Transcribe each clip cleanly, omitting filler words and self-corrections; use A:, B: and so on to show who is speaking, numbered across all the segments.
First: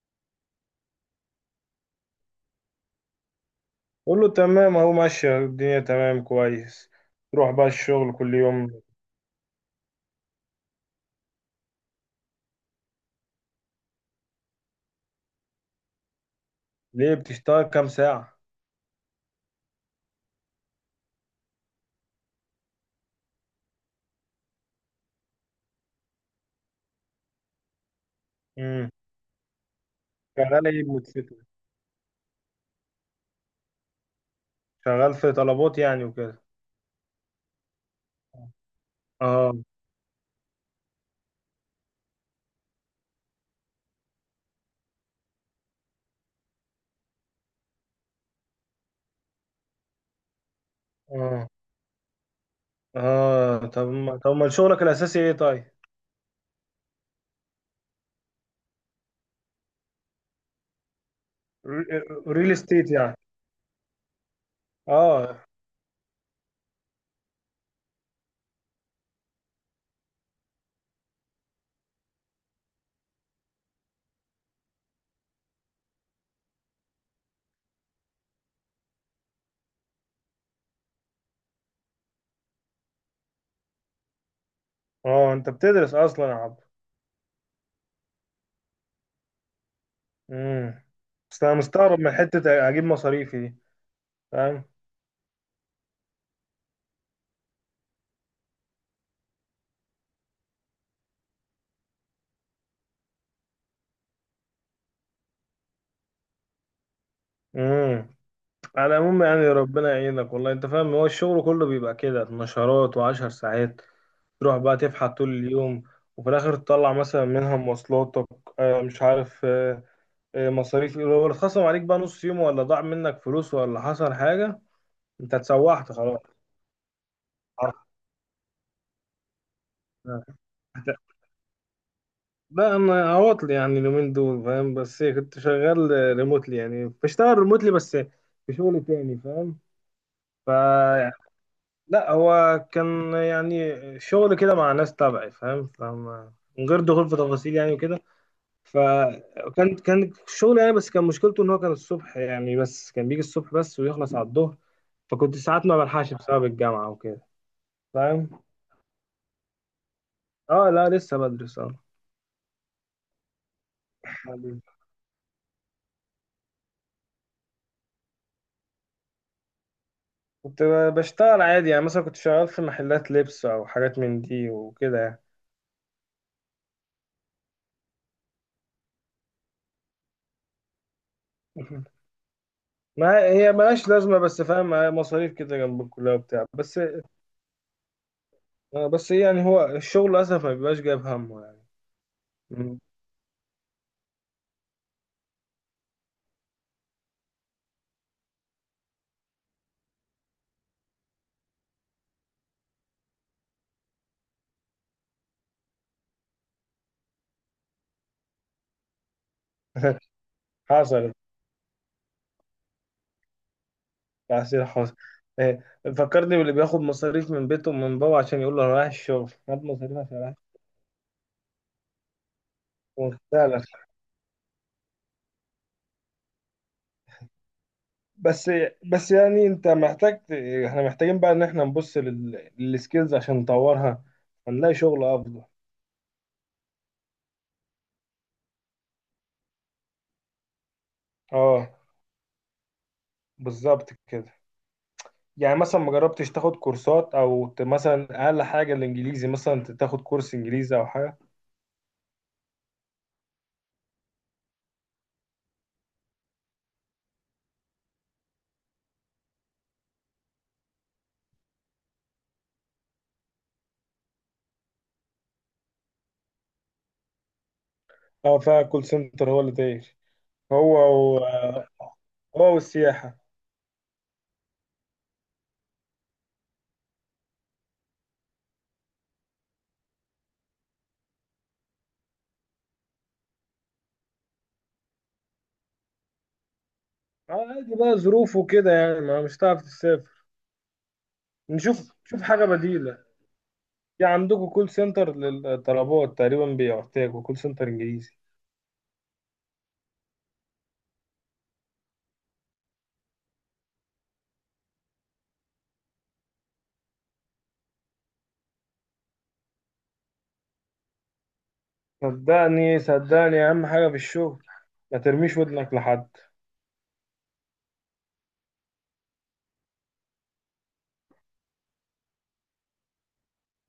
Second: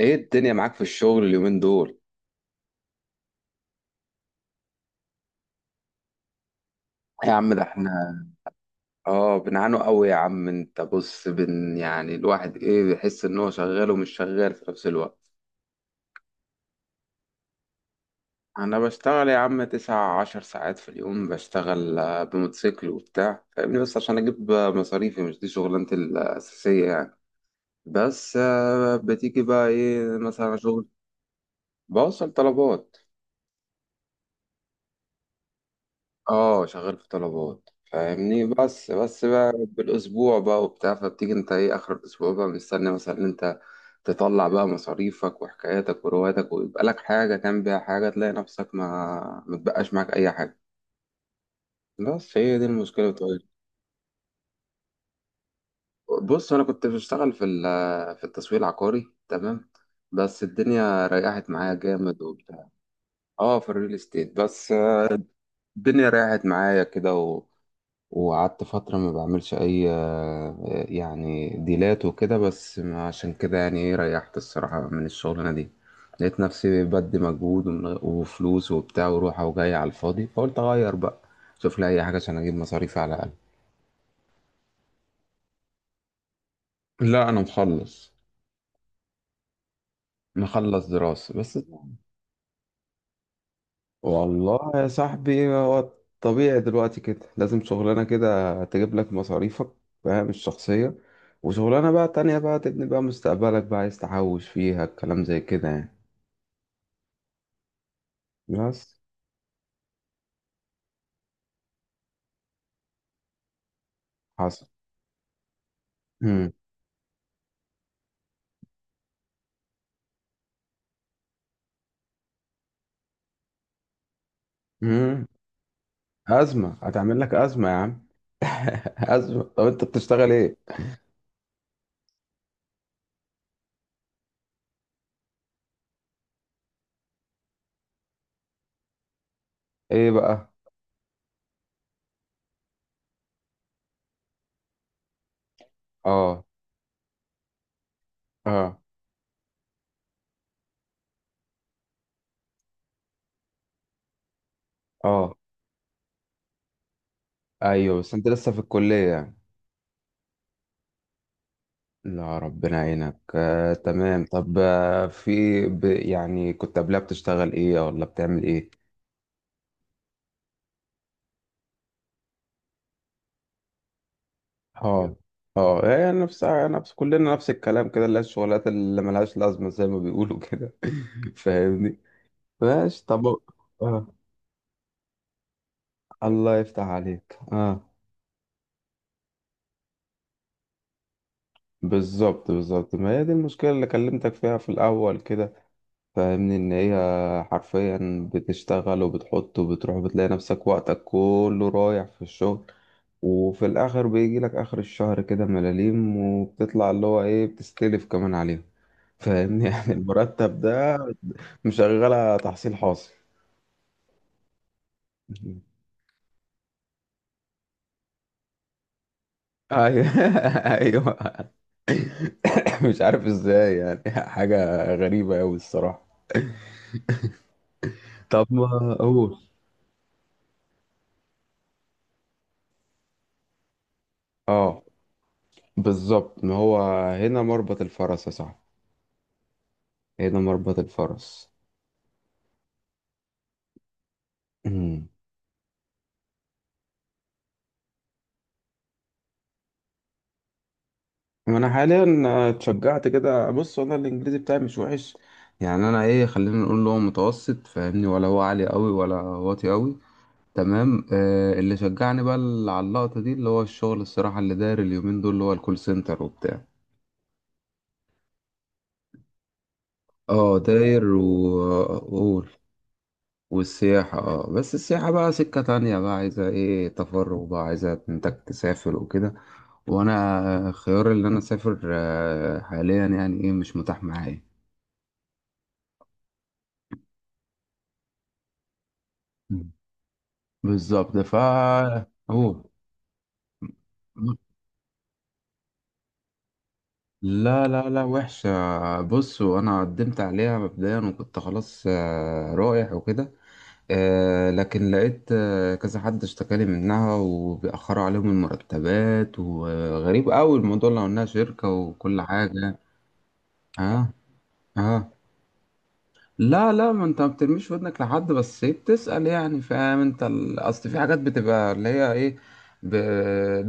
A: ايه الدنيا معاك في الشغل اليومين دول؟
B: قول له تمام اهو، ماشية الدنيا تمام كويس.
A: يا
B: تروح
A: عم ده
B: بقى
A: احنا
B: الشغل كل يوم؟
A: اه بنعانوا قوي يا عم. انت بص يعني الواحد ايه بيحس ان هو شغال ومش شغال في نفس الوقت.
B: ليه بتشتغل كام ساعة؟
A: انا بشتغل يا عم 19 ساعات في اليوم، بشتغل بموتوسيكل وبتاع فاهمني، بس عشان اجيب مصاريفي. مش دي شغلانتي الاساسية يعني. بس
B: امم
A: بتيجي بقى ايه مثلا
B: شغال ايه
A: شغل.
B: بموتوسيكل؟
A: بوصل طلبات.
B: شغال في طلبات يعني وكده.
A: اه شغال في طلبات فاهمني، بس بقى
B: اه.
A: بالاسبوع بقى وبتاع. فبتيجي انت ايه اخر الاسبوع بقى مستني مثلا ان انت تطلع بقى مصاريفك وحكاياتك ورواياتك، ويبقى لك حاجه كان بيها حاجه، تلاقي نفسك ما متبقاش معاك اي حاجه.
B: اه.
A: بس هي دي المشكله بتاعتي.
B: اه طب ما طب ما شغلك الأساسي ايه طيب؟
A: بص انا كنت بشتغل في التسويق العقاري، تمام. بس الدنيا ريحت معايا جامد
B: ريل
A: وبتاع.
B: استيت يعني.
A: اه في الريل استيت بس.
B: اه.
A: الدنيا ريحت معايا كده، وقعدت فترة ما بعملش أي يعني ديلات وكده. بس عشان كده يعني إيه ريحت الصراحة من الشغلانة دي. لقيت نفسي بدي مجهود وفلوس وبتاع وروحة وجاية على الفاضي، فقلت أغير بقى. شوف لي أي حاجة عشان أجيب مصاريفي على الأقل.
B: اه انت بتدرس اصلا يا عبد؟
A: لا أنا مخلص.
B: امم
A: مخلص دراسة
B: بس انا
A: بس.
B: مستغرب من حتة اجيب مصاريفي دي. فاهم؟
A: والله يا صاحبي هو طبيعي دلوقتي كده، لازم شغلانة كده تجيب لك مصاريفك فاهم الشخصية، وشغلانة بقى تانية بقى تبني بقى مستقبلك بقى عايز تحوش فيها الكلام زي كده يعني.
B: امم. على
A: بس.
B: العموم يعني ربنا يعينك والله. انت فاهم هو الشغل كله بيبقى كده نشرات وعشر ساعات، تروح
A: حصل.
B: بقى تفحت طول اليوم وفي
A: مم.
B: الاخر تطلع مثلا منها مواصلاتك، مش عارف، مصاريف لو اتخصم عليك بقى نص يوم ولا ضاع منك فلوس ولا حصل حاجة،
A: مم.
B: انت اتسوحت خلاص.
A: أزمة، هتعمل لك أزمة يا
B: هت-
A: عم. أزمة. طب أنت بتشتغل إيه؟
B: لا انا عواطل يعني اليومين دول فاهم، بس إيه، كنت شغال ريموتلي، يعني بشتغل ريموتلي بس في شغل تاني فاهم.
A: إيه بقى؟
B: ف لا هو كان يعني شغل كده مع ناس تبعي فاهم، فما
A: آه.
B: من غير دخول في تفاصيل يعني وكده.
A: آه.
B: فكان شغل يعني، بس كان مشكلته ان هو كان الصبح، يعني بس كان بيجي الصبح بس ويخلص على الظهر، فكنت
A: آه.
B: ساعات ما بلحقش بسبب الجامعة وكده.
A: أيوه. بس أنت
B: فاهم.
A: لسه في الكلية يعني.
B: اه لا لسه بدرس اه.
A: لا ربنا يعينك تمام. طب
B: بعدين.
A: في يعني كنت قبلها بتشتغل ايه ولا بتعمل ايه؟
B: كنت بشتغل عادي، يعني مثلا كنت شغال في محلات لبس او حاجات من دي وكده
A: اه.
B: يعني.
A: اه هي نفسها، نفس كلنا، نفس الكلام كده، اللي هي الشغلات اللي ملهاش لازمة زي ما بيقولوا كده. فاهمني. ماشي
B: ما
A: طب.
B: هي ملهاش
A: اه.
B: لازمة بس فاهم، مصاريف كده جنب الكلية وبتاع
A: الله
B: بس.
A: يفتح عليك اه.
B: بس يعني هو الشغل للأسف ما بيبقاش جايب همه يعني.
A: بالظبط بالظبط، ما هي دي المشكلة اللي كلمتك فيها في الأول كده. فاهمني إن هي حرفيا بتشتغل وبتحط وبتروح، وبتلاقي نفسك وقتك كله رايح في الشغل، وفي الآخر بيجي لك آخر الشهر كده ملاليم، وبتطلع اللي هو إيه بتستلف كمان عليهم. فاهمني يعني المرتب ده
B: حصل.
A: مشغلة تحصيل حاصل.
B: تعسير حاصل. إيه، فكرني باللي بياخد مصاريف من بيته ومن بابا عشان يقول له انا رايح الشغل، خد مصاريف
A: أيوه
B: عشان رايح.
A: أيوه. مش
B: الشغل
A: عارف
B: فعلا.
A: إزاي يعني، حاجة غريبة أوي الصراحة. طب
B: بس
A: ما
B: بس
A: أقول.
B: يعني انت محتاج ت- احنا محتاجين بقى ان احنا نبص للسكيلز عشان نطورها، هنلاقي
A: أه
B: شغل افضل.
A: بالظبط، ما هو هنا مربط الفرس يا صاحبي، هنا مربط الفرس.
B: اه، بالظبط كده. يعني مثلا ما جربتش تاخد كورسات او مثلا اقل حاجه الانجليزي، مثلا تاخد كورس انجليزي او حاجه.
A: وانا حاليا اتشجعت كده. بص انا الانجليزي بتاعي مش وحش، يعني انا ايه، خلينا نقول له متوسط فاهمني، ولا هو عالي قوي ولا واطي قوي. تمام. آه اللي شجعني بقى على اللقطة دي، اللي هو الشغل الصراحة اللي داير اليومين دول، اللي هو الكول سنتر وبتاع.
B: اه فكول سنتر هو اللي داير.
A: اه
B: هو
A: داير.
B: و...
A: وقول
B: هو والسياحه.
A: والسياحة. اه بس السياحة بقى سكة تانية بقى، عايزة ايه تفرغ بقى، عايزة انتك تسافر وكده. وانا خيار اللي انا اسافر حاليا يعني ايه مش متاح معايا.
B: آه، عادي بقى ظروف وكده، يعني ما مش هتعرف تسافر.
A: بالظبط.
B: نشوف نشوف حاجة
A: هو
B: بديلة. في عندكم كول سنتر للطلبات، تقريبا بيحتاجوا كول
A: لا
B: سنتر
A: لا لا
B: انجليزي.
A: وحشة. بص وأنا قدمت عليها مبدئيا وكنت خلاص رايح وكده. لكن لقيت كذا حد اشتكالي منها، وبيأخروا عليهم المرتبات، وغريب أوي الموضوع لو إنها شركة وكل حاجة.
B: صدقني صدقني اهم حاجة في
A: اه.
B: الشغل، ما
A: اه
B: ترميش ودنك لحد.
A: لا لا، ما انت ما بترميش ودنك لحد، بس ايه بتسأل يعني فاهم. انت اصل في حاجات بتبقى اللي هي ايه ب...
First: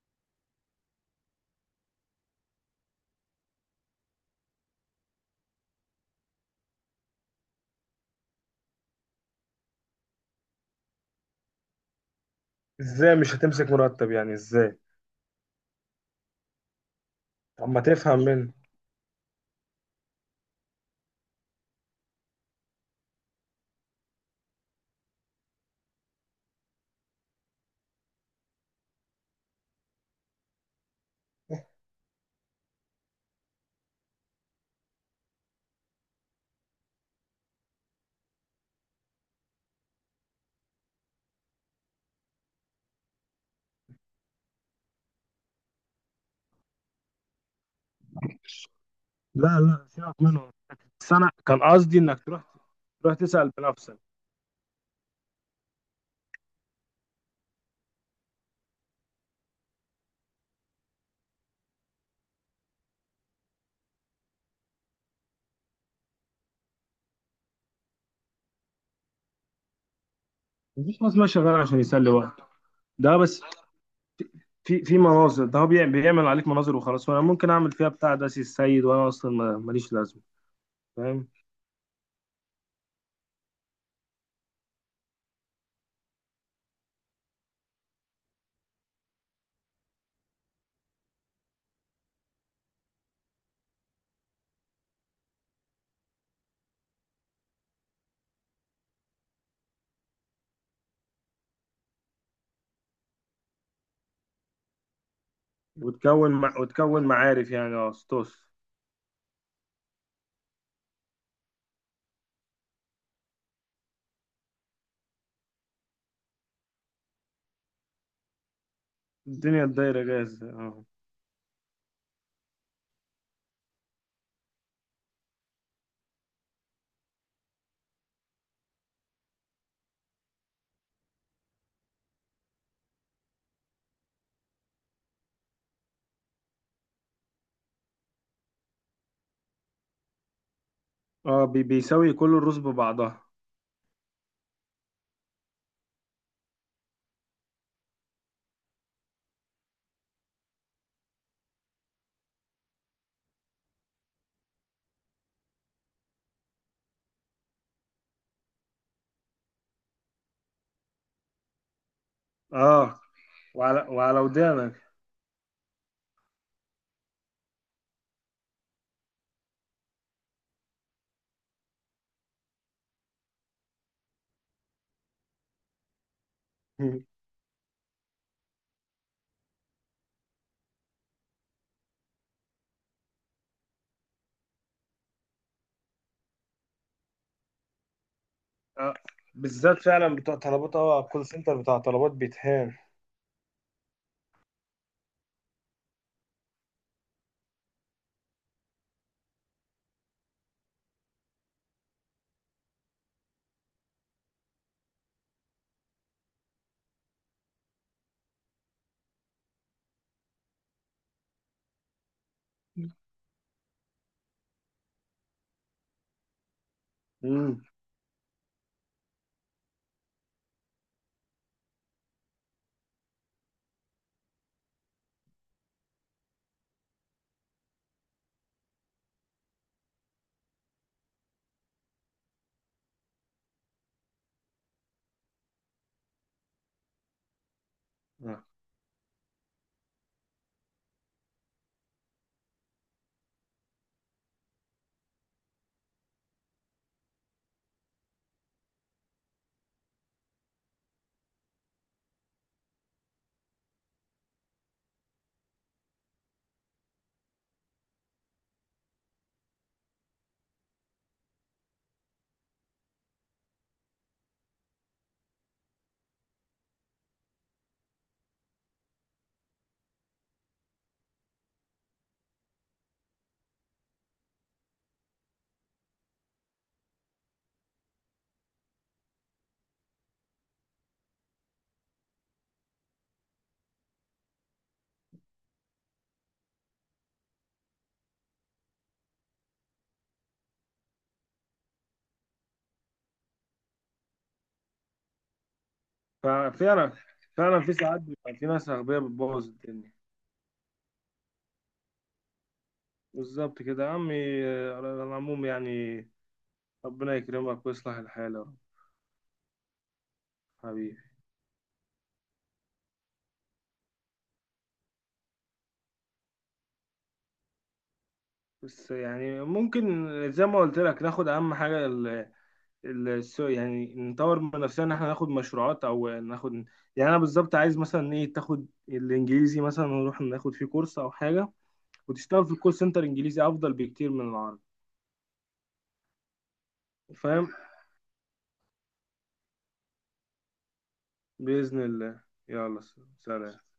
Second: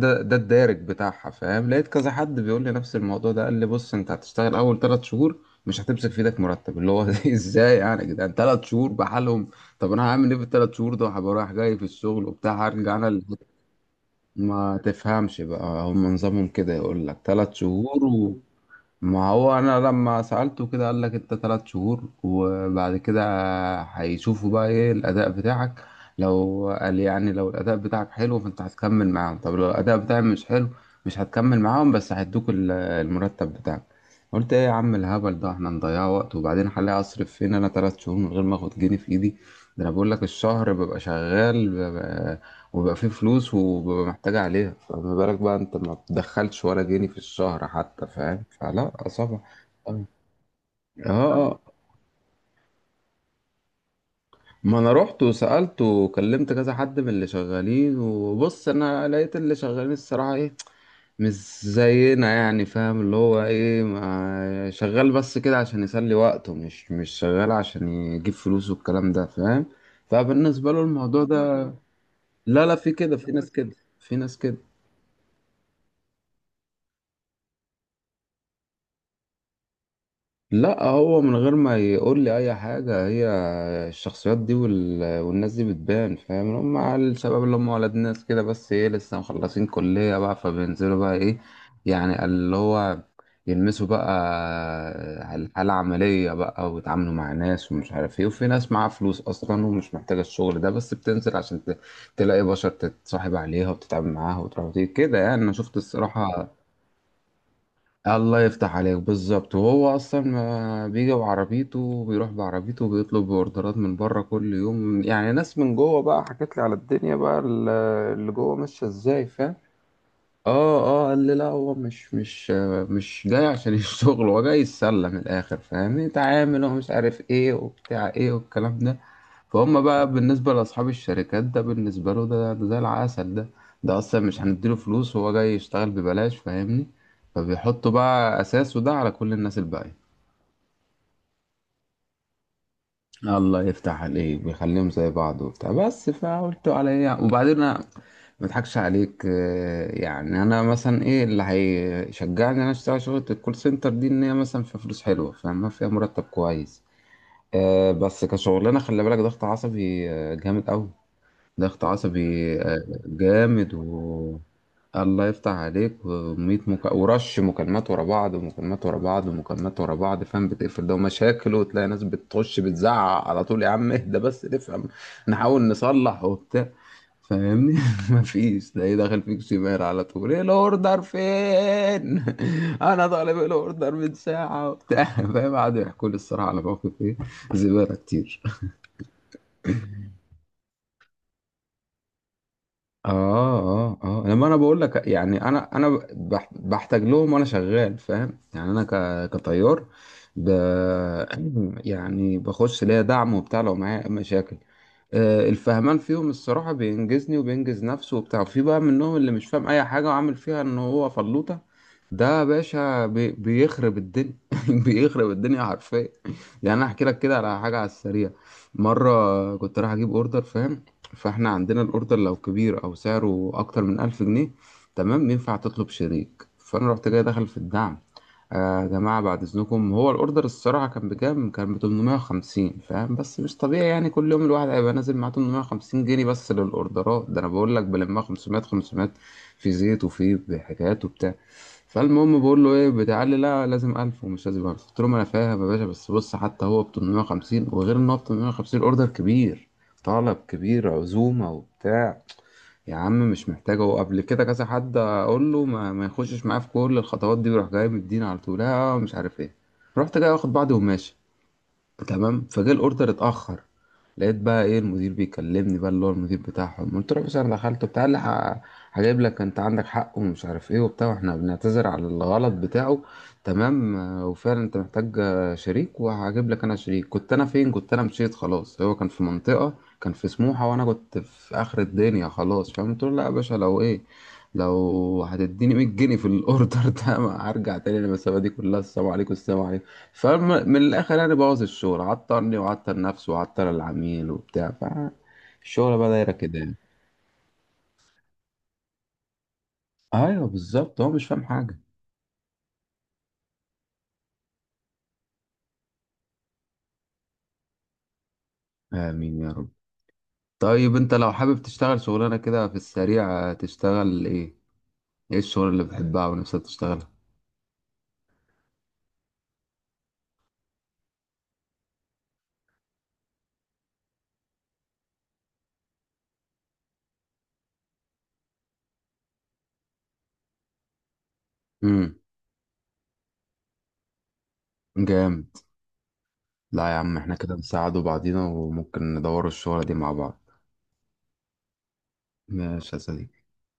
A: ده الدارج بتاعها فاهم. لقيت كذا حد بيقول لي نفس الموضوع ده، قال لي بص انت هتشتغل اول 3 شهور مش هتمسك في ايدك مرتب اللي هو. ازاي يعني يا جدعان؟ 3 شهور بحالهم! طب انا هعمل ايه في الـ3 شهور دول؟ هبقى رايح جاي في الشغل وبتاع، هرجع انا
B: ازاي مش هتمسك مرتب يعني؟
A: ما
B: ازاي؟
A: تفهمش بقى، هم نظامهم كده يقول لك ثلاث
B: طب ما تفهم
A: شهور
B: منه.
A: ما هو انا لما سألته كده قال لك انت 3 شهور وبعد كده هيشوفوا بقى ايه الاداء بتاعك. لو قال يعني لو الاداء بتاعك حلو فانت هتكمل معاهم، طب لو الاداء بتاعي مش حلو مش هتكمل معاهم بس هيدوك المرتب بتاعك. قلت ايه يا عم الهبل ده، احنا نضيع وقت، وبعدين هلاقي اصرف فين انا ثلاث شهور من غير ما اخد جنيه في ايدي؟ ده انا بقول لك الشهر ببقى شغال وبيبقى فيه فلوس وببقى محتاج عليها، فما بالك بقى انت ما بتدخلش ولا جنيه في الشهر حتى فاهم؟ فلا صعبة.
B: لا لا
A: اه.
B: سيبك منه. بس انا
A: اه
B: كان قصدي انك تروح، تروح تسأل بنفسك.
A: ما انا رحت وسألت وكلمت كذا حد من اللي شغالين. وبص انا لقيت اللي شغالين الصراحة ايه، مش زينا يعني فاهم، اللي هو ايه ما شغال بس كده عشان يسلي وقته، مش شغال عشان يجيب فلوس والكلام ده فاهم. فبالنسبة له
B: مفيش ناس
A: الموضوع
B: ماشية شغال
A: ده
B: عشان يسلي وقته.
A: لا لا، في كده،
B: ده
A: في
B: بس
A: ناس كده، في ناس كده.
B: في في مناظر، ده هو بيعمل, بيعمل عليك مناظر وخلاص، وانا ممكن اعمل فيها بتاع داسي السيد، وانا اصلا ماليش لازمة.
A: لا هو
B: فاهم.
A: من غير ما يقول لي اي حاجه، هي الشخصيات دي والناس دي بتبان فاهم. هم على الشباب اللي هم ولاد ناس كده، بس ايه لسه مخلصين كليه بقى، فبينزلوا بقى ايه يعني اللي هو يلمسوا بقى الحاله العمليه بقى، ويتعاملوا مع ناس ومش عارف ايه. وفي ناس معاها فلوس اصلا ومش محتاجه الشغل ده، بس بتنزل عشان تلاقي بشر تتصاحب عليها وتتعامل معاها وتروح وتيجي كده يعني. انا شفت الصراحه.
B: وتكون معارف يعني، اه
A: الله
B: ستوس.
A: يفتح عليك بالظبط. وهو اصلا ما بيجي بعربيته وبيروح بعربيته، وبيطلب اوردرات من بره كل يوم يعني. ناس من جوه بقى حكت لي على الدنيا بقى اللي جوه ماشيه ازاي فاهم.
B: الدنيا الدايرة جاهزة اه.
A: اه. اه قال لي لا هو مش مش جاي عشان الشغل، هو جاي يتسلى من الاخر فاهمني، تعامل ومش عارف ايه وبتاع ايه والكلام ده. فهم بقى بالنسبه لاصحاب الشركات ده، بالنسبه له ده زي العسل ده. ده اصلا مش هنديله فلوس، هو جاي يشتغل ببلاش فاهمني. فبيحطوا بقى اساسه ده على كل الناس الباقيه.
B: اه بيساوي كل الرز ببعضها.
A: الله يفتح عليك، بيخليهم زي بعض وبتاع. بس فقلت على ايه وبعدين انا ما اضحكش عليك يعني انا مثلا ايه اللي هيشجعني ان انا اشتغل شغلة الكول سنتر دي، ان هي مثلا فيها فلوس حلوة فاهمة، فيها مرتب كويس بس كشغلانة خلي بالك ضغط عصبي جامد قوي. ضغط عصبي
B: اه،
A: جامد.
B: وعلى وعلى
A: و
B: ودانك.
A: الله يفتح عليك. ورش مكالمات ورا بعض، ومكالمات ورا بعض، ومكالمات ورا بعض فاهم. بتقفل ده ومشاكل، وتلاقي ناس بتخش بتزعق على طول، يا عم اهدى بس نفهم نحاول نصلح وبتاع. فاهمني. مفيش. تلاقيه داخل فيك شمال على طول، ايه الاوردر فين؟ انا طالب الاوردر من ساعه وبتاع فاهم. قعدوا يحكوا لي الصراحه على موقف ايه، زباله كتير.
B: اه بالذات فعلا بتوع طلبات، اه الكول سنتر بتاع طلبات بيتهان.
A: اه. اه اه لما انا بقول لك، يعني انا بحتاج لهم وانا شغال فاهم. يعني انا كطيار ب يعني بخش ليا دعم وبتاع لو معايا مشاكل. الفهمان فيهم الصراحة بينجزني وبينجز نفسه وبتاع. في بقى منهم اللي مش فاهم أي حاجة، وعامل فيها إن هو فلوطة. ده يا باشا بيخرب الدنيا بيخرب الدنيا حرفيا. يعني أنا أحكي لك كده على
B: امم.
A: حاجة على السريع. مرة كنت رايح أجيب أوردر فاهم. فاحنا عندنا الاوردر لو كبير او سعره اكتر من 1000 جنيه تمام، ينفع تطلب شريك. فانا رحت جاي داخل في الدعم، آه يا جماعه بعد اذنكم، هو الاوردر الصراحه كان بكام، كان ب 850 فاهم. بس مش طبيعي يعني كل يوم الواحد هيبقى نازل معاه 850 جنيه بس للاوردرات، ده انا بقول لك بلمها
B: آه.
A: 500 500 في زيت وفي حكايات وبتاع. فالمهم بقول له ايه بتاع، قال لي لا لازم 1000. ومش لازم 1000، قلت له ما انا فاهم يا باشا. بس بص حتى هو ب 850، وغير ان هو ب 850 اوردر كبير، طلب كبير عزومة وبتاع. يا عم مش محتاجة. هو قبل كده كذا حد أقول له ما يخشش معايا في كل الخطوات دي ويروح جاي مديني على طول لا مش عارف إيه. رحت جاي واخد بعضي وماشي، تمام. فجه الاوردر اتاخر، لقيت بقى ايه المدير بيكلمني بقى اللي هو المدير بتاعهم. قلت له بس انا دخلت بتاع اللي هجيب لك انت عندك حق ومش عارف ايه وبتاع، واحنا بنعتذر على الغلط بتاعه. تمام وفعلا انت محتاج شريك، وهجيب لك انا شريك. كنت انا فين؟ كنت انا مشيت خلاص. هو كان في منطقة، كان في سموحة، وانا كنت في اخر الدنيا خلاص فاهم. قلت له لا يا باشا، لو ايه لو هتديني 100 جنيه في الاوردر ده ما هرجع تاني للمسافة دي كلها. السلام عليكم، السلام عليكم. فمن الآخر يعني بوظ الشغل، عطرني وعطر نفسه وعطر العميل وبتاع. فالشغل بقى دايرة كده يعني.
B: ففعلا فعلا في ساعات بيبقى في ناس أغبياء بتبوظ الدنيا.
A: أيوه بالظبط، هو مش فاهم حاجة.
B: بالظبط كده يا عمي. آه، على العموم يعني ربنا يكرمك ويصلح الحال يا رب.
A: آمين يا رب. طيب
B: حبيبي.
A: أنت لو حابب تشتغل شغلانة كده في السريع تشتغل إيه؟ إيه الشغل اللي بتحبها ونفسك تشتغلها؟
B: بس يعني ممكن زي ما قلت لك ناخد أهم حاجة، يعني نطور من نفسنا ان احنا ناخد مشروعات او ناخد. يعني انا بالظبط عايز مثلا ايه، تاخد الانجليزي مثلا، ونروح ناخد فيه كورس او حاجه.
A: امم.
B: وتشتغل في الكول سنتر انجليزي افضل بكتير من العربي.
A: جامد. لا يا عم إحنا كده
B: فاهم.
A: نساعد بعضينا، وممكن ندور الشغلة دي مع بعض.
B: باذن الله. يلا.
A: ماشي يا صديقي.
B: سلام.